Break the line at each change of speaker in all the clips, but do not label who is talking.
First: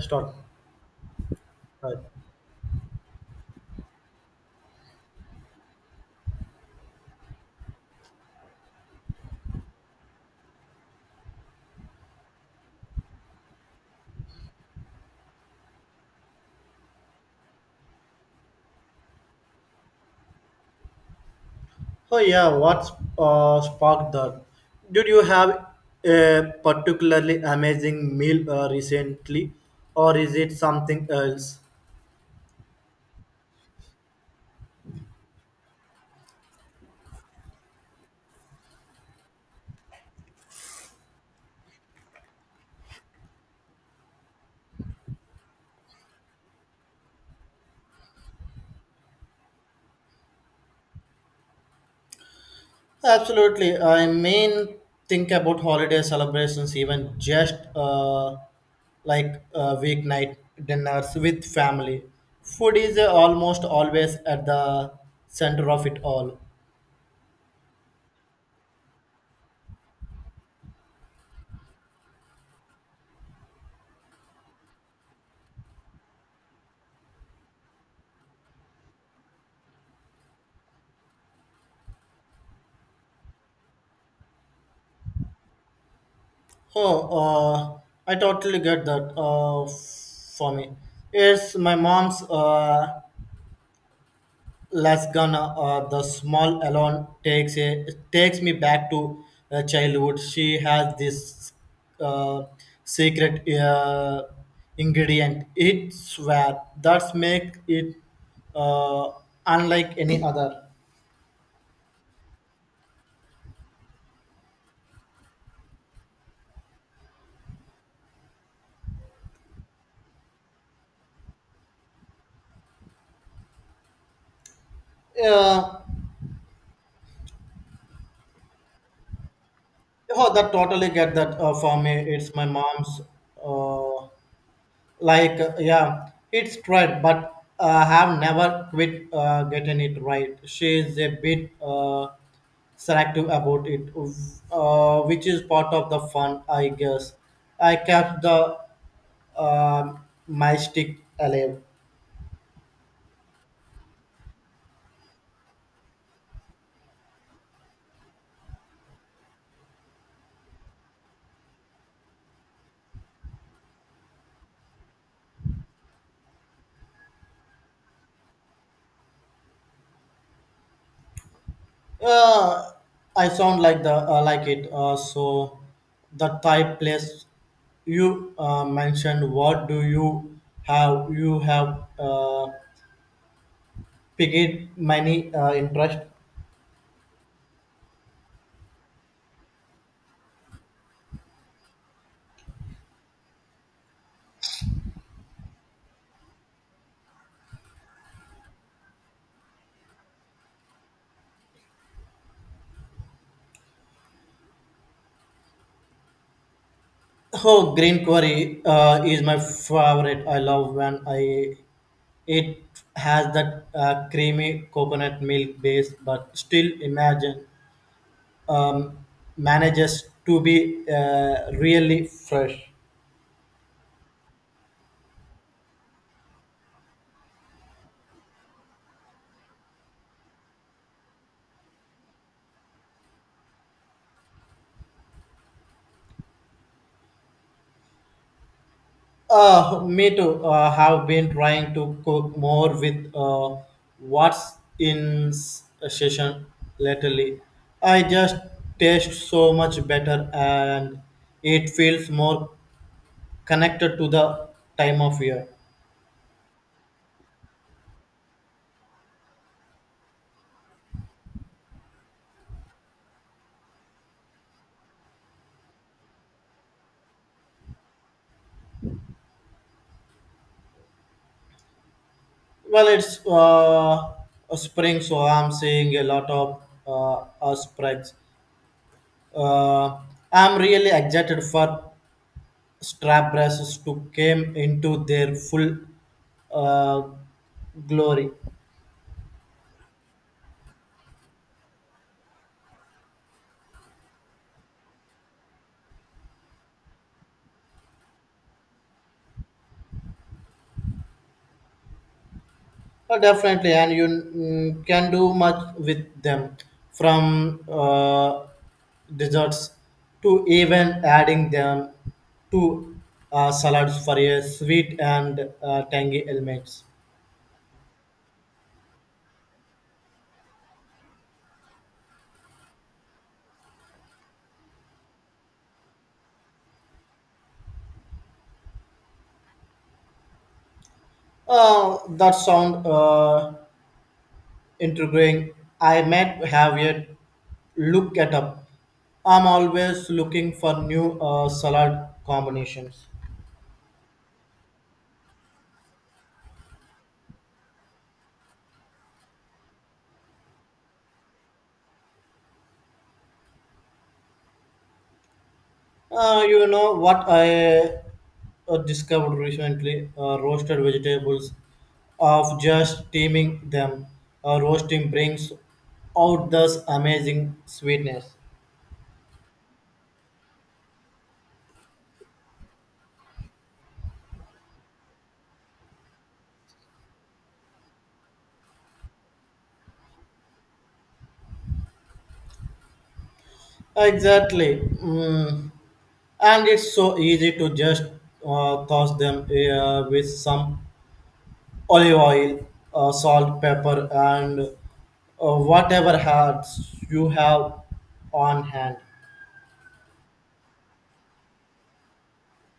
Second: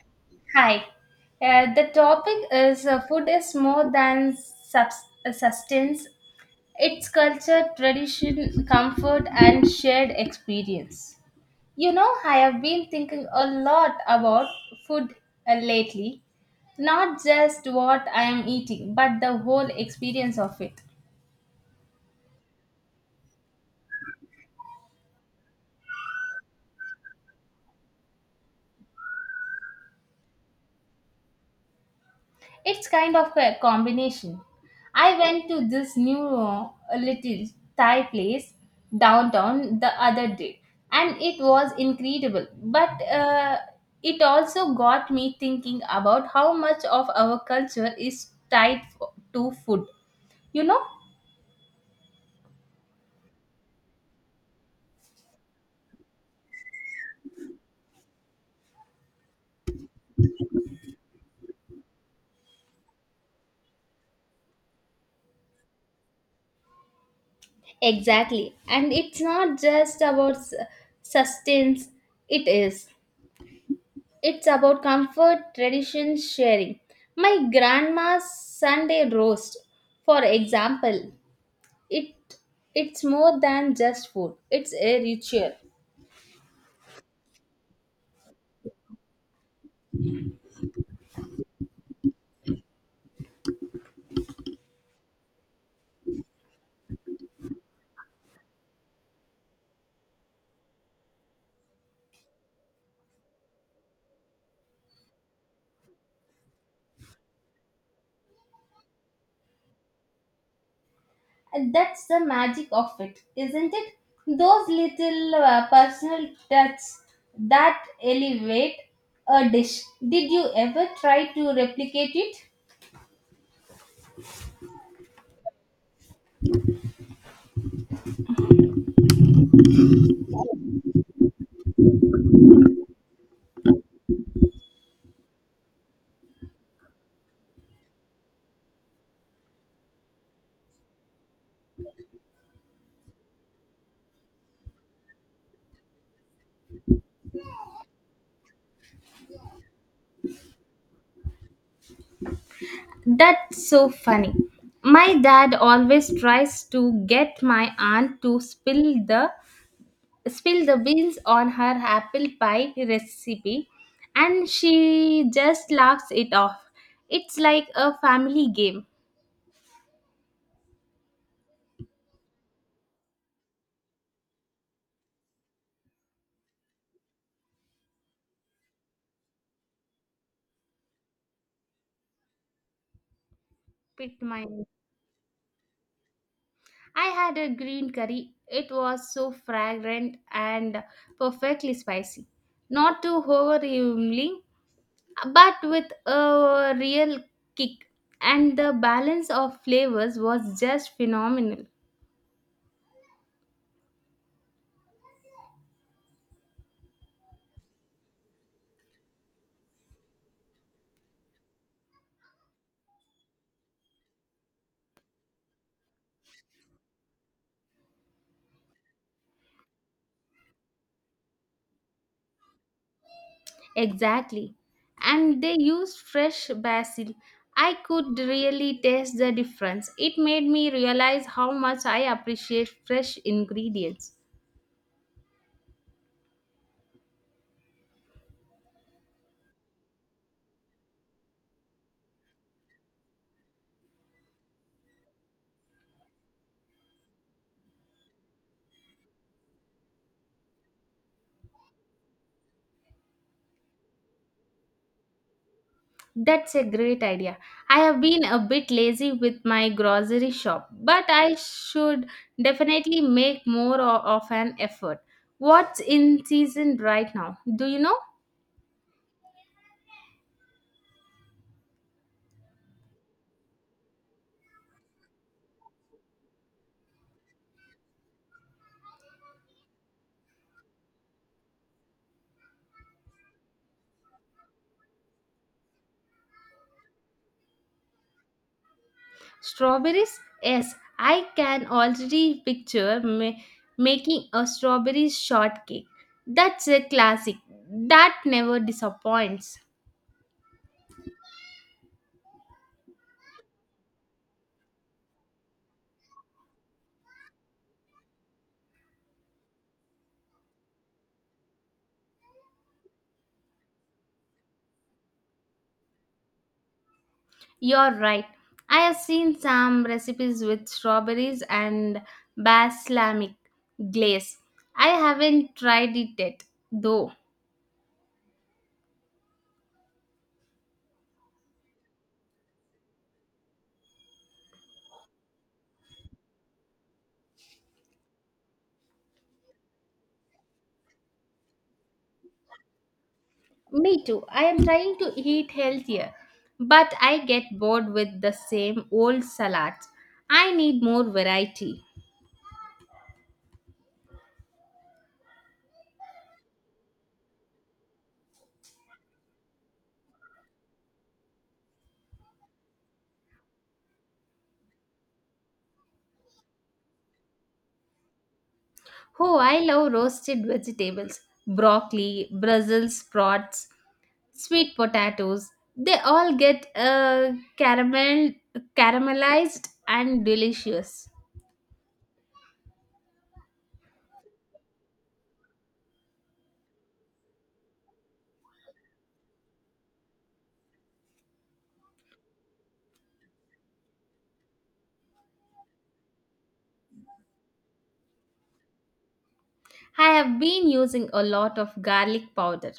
Start.
Hi. The
Right.
topic is food is more than sustenance. It's culture, tradition, comfort, and shared experience. You know, I have been thinking a lot about food lately. Not just what I am eating, but the whole experience of it.
Oh yeah, what's sparked that? Did you have a particularly amazing meal recently, or is it something else?
It's kind of a combination. I went to this new little Thai place downtown the other day, and it was incredible. But it also got me thinking about how much of our culture is tied to food, you know?
Absolutely. I mean, think about holiday celebrations, even just like weeknight dinners with family. Food is almost always at the center of it all.
Exactly. And it's not just about sustenance, it is. It's about comfort, tradition, sharing. My grandma's Sunday roast, for example, it it's more than just food. It's a ritual.
Oh, uh, I totally get that. For me, it's my mom's lasagna. The small alone takes me back to childhood. She has this uh, secret ingredient. It's where that's make it uh, unlike any other.
And that's the magic of it, isn't it? Those little personal touches that elevate a dish. Did you ever try to replicate it?
Uh, oh, that totally get that for me. It's my mom's. Uh, like yeah it's tried but have never quit getting it right. She is a bit selective about it, which is part of the fun, I guess. I kept the um my stick alive.
That's so funny. My dad always tries to get my aunt to spill the beans on her apple pie recipe, and she just laughs it off. It's like a family game.
uh, I sound like the like it, so the type place you mentioned. What do you have? You have
Picked mine.
picked many interest.
I had a green curry. It was so fragrant and perfectly spicy. Not too overwhelming, but with a real kick. And the balance of flavors was just phenomenal.
Oh, green curry is my favorite. I love when I it has that creamy coconut milk base, but still imagine um, manages to be really fresh.
Exactly. And they used fresh basil. I could really taste the difference. It made me realize how much I appreciate fresh ingredients.
Me too. Have been trying to cook more with what's in a session lately. I just taste so much better and it feels more connected to the time of year.
That's a great idea. I have been a bit lazy with my grocery shop, but I should definitely make more of an effort. What's in season right now? Do you know?
Well, it's a spring, so I'm seeing a lot of spreads. Uh, I'm really excited for strap brasses to come into their full uh, glory.
Strawberries? Yes, I can already picture making a strawberry shortcake. That's a classic. That never disappoints.
Definitely, and you can do much with them from desserts to even adding them to salads for a sweet and tangy elements.
You're right. I have seen some recipes with strawberries and balsamic glaze. I haven't tried it yet, though.
That sound intriguing. I might have a look at up. I'm always looking for new salad combinations.
Me too. I am trying to eat healthier, but I get bored with the same old salads. I need more variety.
You know what I discovered recently? Roasted vegetables, of just steaming them, roasting brings out this amazing sweetness.
Oh, I love roasted vegetables, broccoli, Brussels sprouts, sweet potatoes. They all get caramelized and delicious.
Exactly, and it's so easy to just toss them with some olive oil, salt, pepper, and whatever herbs you have on hand.
I have been using a lot of garlic powder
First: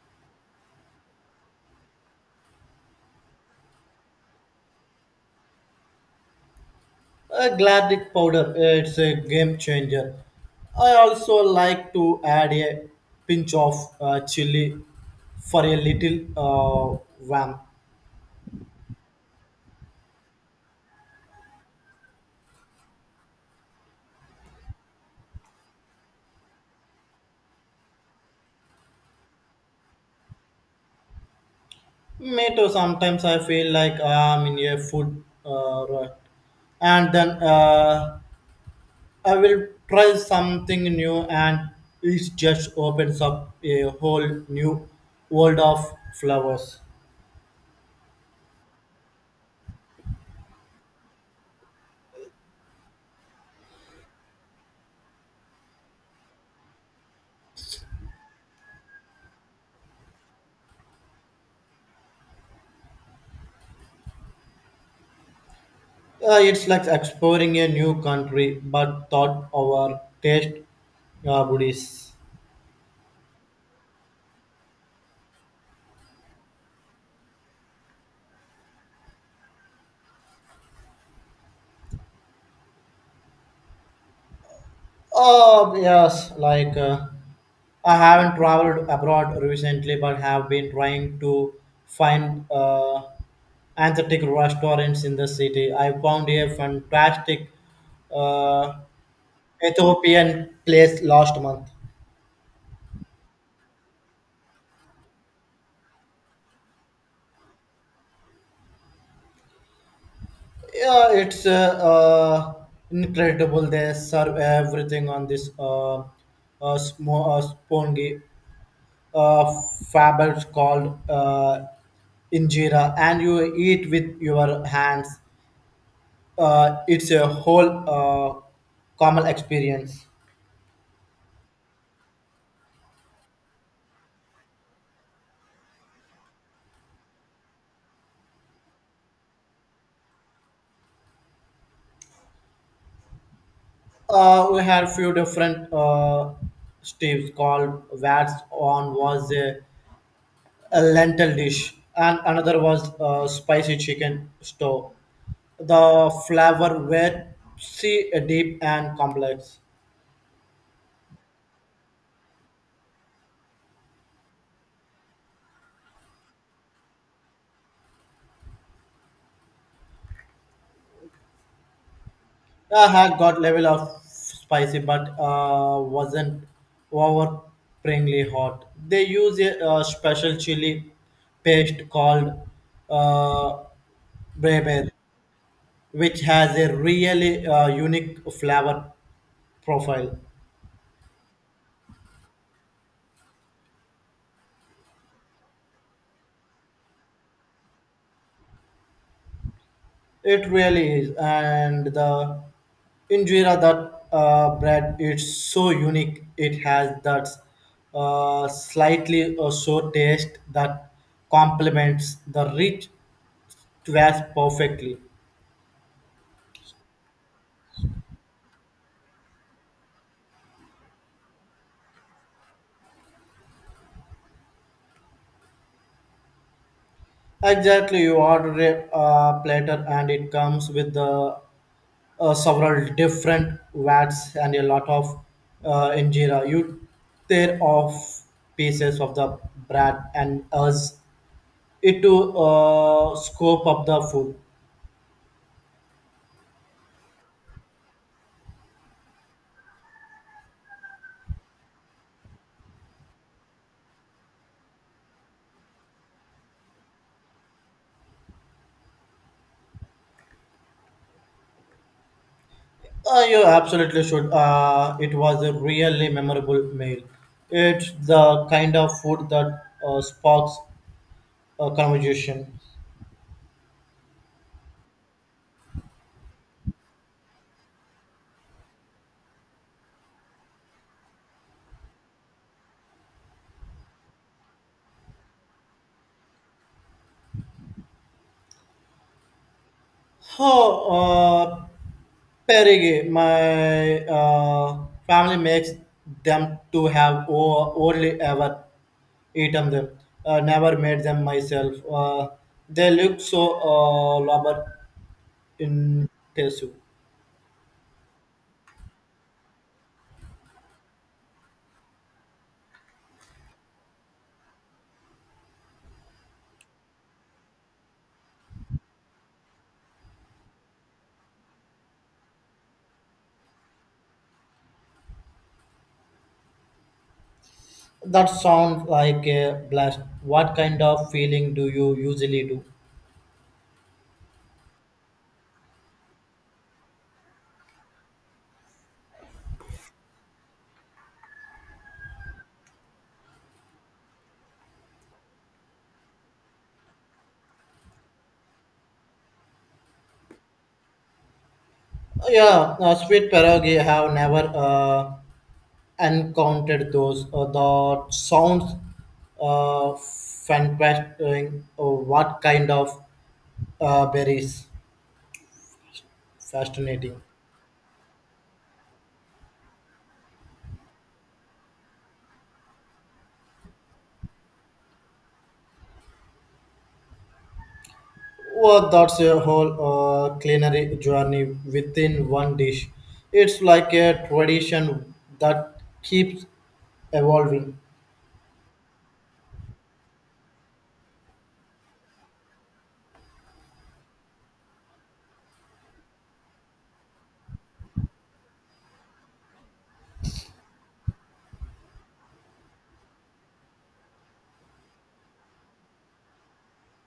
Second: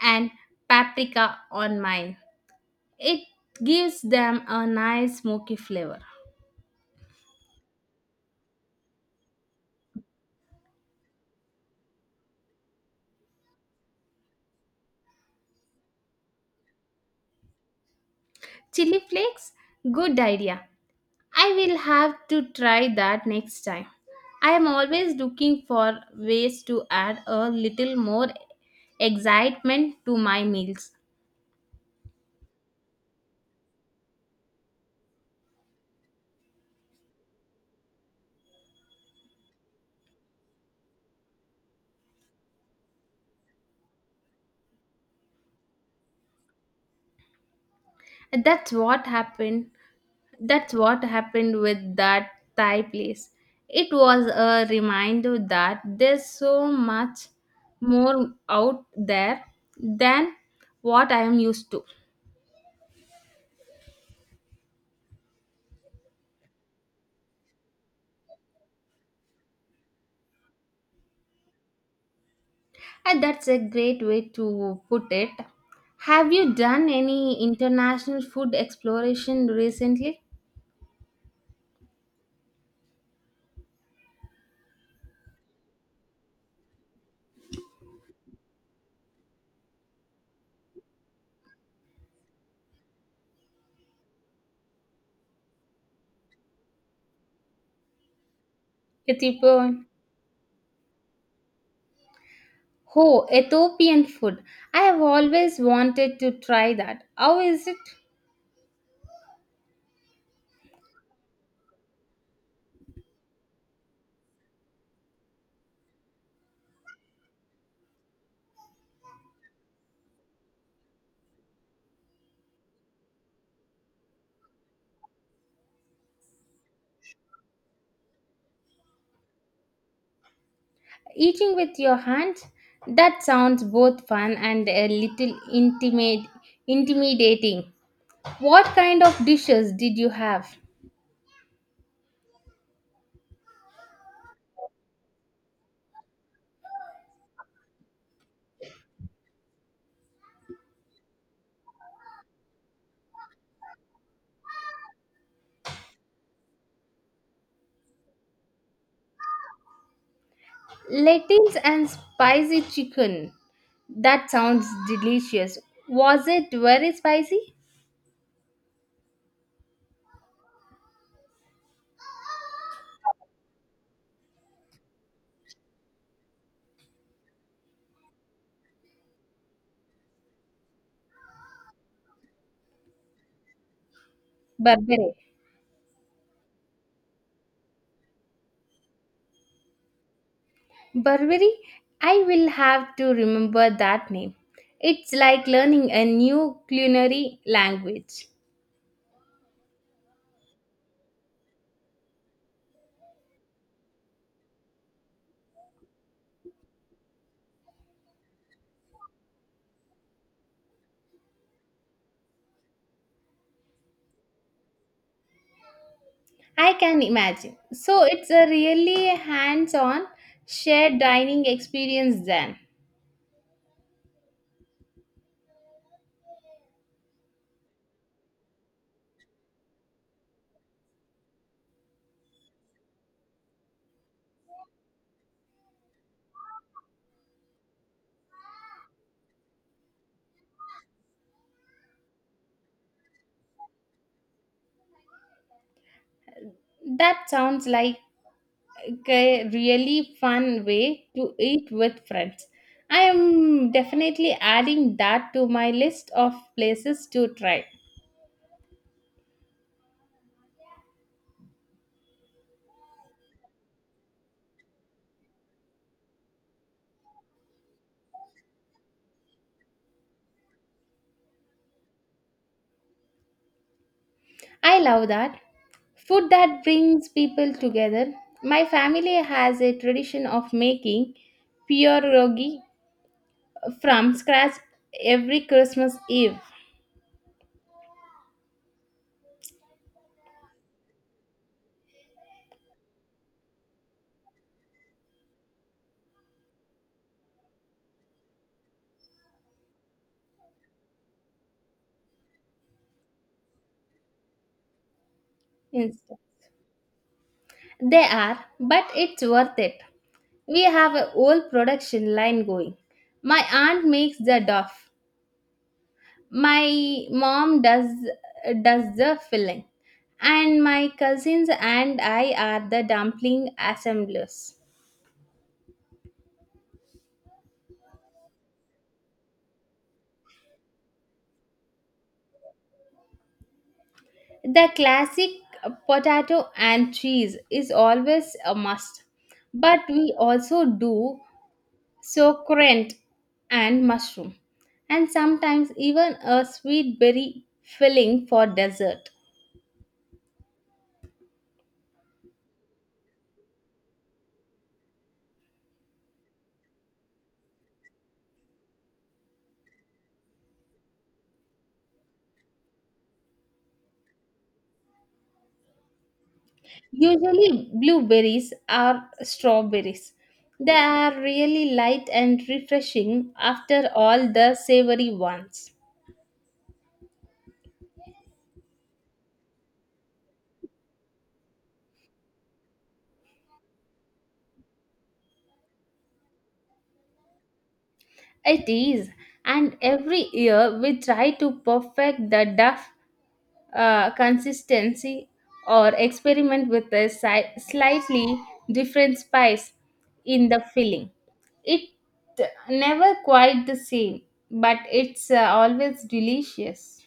and paprika on mine. It gives them a nice smoky flavor.
Galactic powder, it's a game changer. I also like to add a pinch of chili for a little vamp.
Chili flakes? Good idea. I will have to try that next time. I am always looking for ways to add a little more excitement to my meals.
Me too, sometimes I feel like I'm in a food rut. And then I will try something new, and it just opens up a whole new world of flavors.
That's what happened. That's what happened with that Thai place. It was a reminder that there's so much more out there than what I am used to.
It's like exploring a new country, but thought our taste buddies.
And that's a great way to put it. Have you done any international food exploration recently?
Oh, yes, like I haven't traveled abroad recently, but have been trying to find authentic restaurants in the city. I found a fantastic uh,
Ethiopian.
Ethiopian place last month.
Oh, Ethiopian food. I have always wanted to try that. How is it?
Yeah, it's incredible. They serve everything on this spongy uh, fabric called injera, and you eat with your hands. It's a whole common experience.
Eating with your hands? That sounds both fun and a little intimidating. What kind of dishes did you have?
We had few different steves called Vats. On was a lentil dish, and another was a spicy chicken stew. The flavor were see deep and complex.
Lettuce and spicy chicken. That sounds delicious. Was it very spicy?
I had got level of spicy, but wasn't overpringly hot. They use a special chili paste called uh, breber,
Burberry.
which has a really unique flavor profile.
Burberry, I will have to remember that name. It's like learning a new culinary language.
It really is, and the injera, that bread, it's so unique. It has that slightly sour taste that complements the rich twist perfectly.
I can imagine. So it's a really hands on shared dining experience then.
Exactly, you order a platter and it comes with the several different vats and a lot of injera. You tear off pieces of the bread and us into scope of the food.
That sounds like a really fun way to eat with friends. I am definitely adding that to my list of places to try.
You absolutely should. It was a really memorable meal. It's the kind of food that sparks a conversation.
I love that. Food that brings people together. My family has a tradition of making pierogi from scratch every Christmas Eve.
Oh, uh, Perigi, my family makes them. To have only ever eaten them. Never made them myself. They look so labor
Instead.
intensive.
They are, but it's worth it. We have a whole production line going. My aunt makes the dough. My mom does the filling, and my cousins and I are the dumpling assemblers.
That sounds like a blast. What kind of feeling do you usually do?
The classic potato and cheese is always a must, but we also do sauerkraut and mushroom, and sometimes even a sweet berry filling for dessert.
Yeah, sweet pierogi, have never encountered those. That sounds fantastic. What kind of berries? Fascinating.
Usually, blueberries or strawberries. They are really light and refreshing after all the savory ones.
Well, that's a whole culinary journey within one dish. It's like a tradition that keeps evolving.
It is, and every year we try to perfect the duff consistency, or experiment with a slightly different spice in the filling. It never quite the same, but it's always delicious.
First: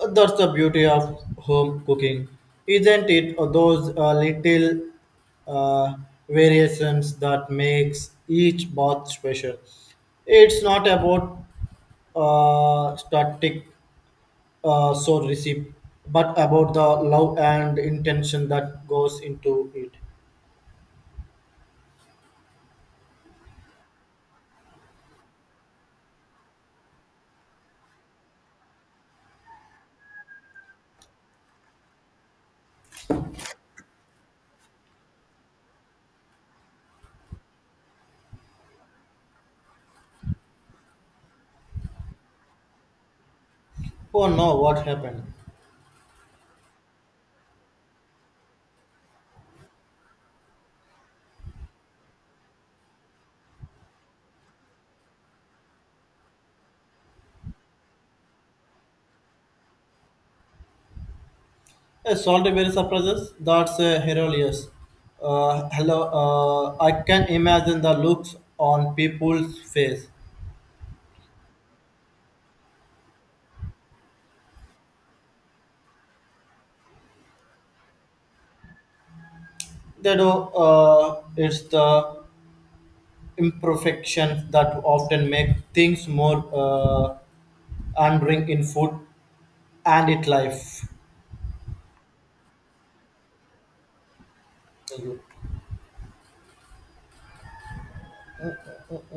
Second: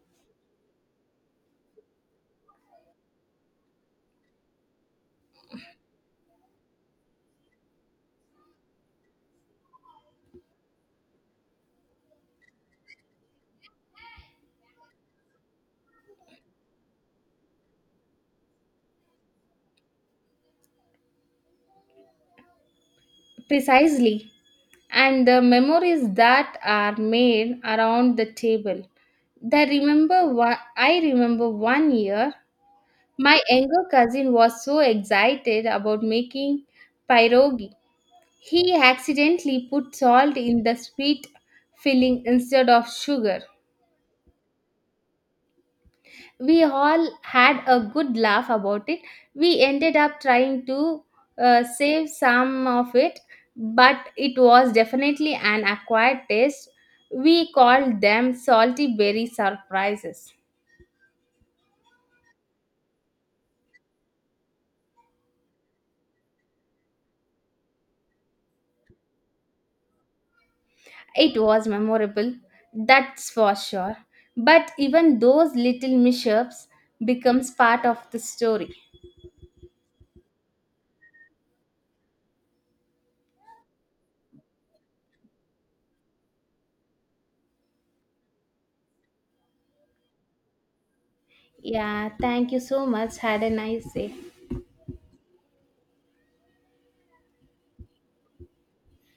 That's the beauty of home cooking, isn't it? Those little uh, variations that makes each bath special. It's not about static so recipe, but about the love and intention that goes into it.
Precisely. And the memories that are made around the table. I remember one year my younger cousin was so excited about making pierogi. He accidentally put salt in the sweet filling instead of sugar.
Oh no, what happened?
We all had a good laugh about it. We ended up trying to save some of it, but it was definitely an acquired taste. We called them salty berry surprises.
A salty berry surprises? That's hilarious. Hello, I can imagine the looks on people's face.
It was memorable, that's for sure. But even those little mishaps becomes part of the story.
They do. It's the imperfections that often make things more endearing in food and it life.
Yeah, thank you so much. Had a nice day.
You.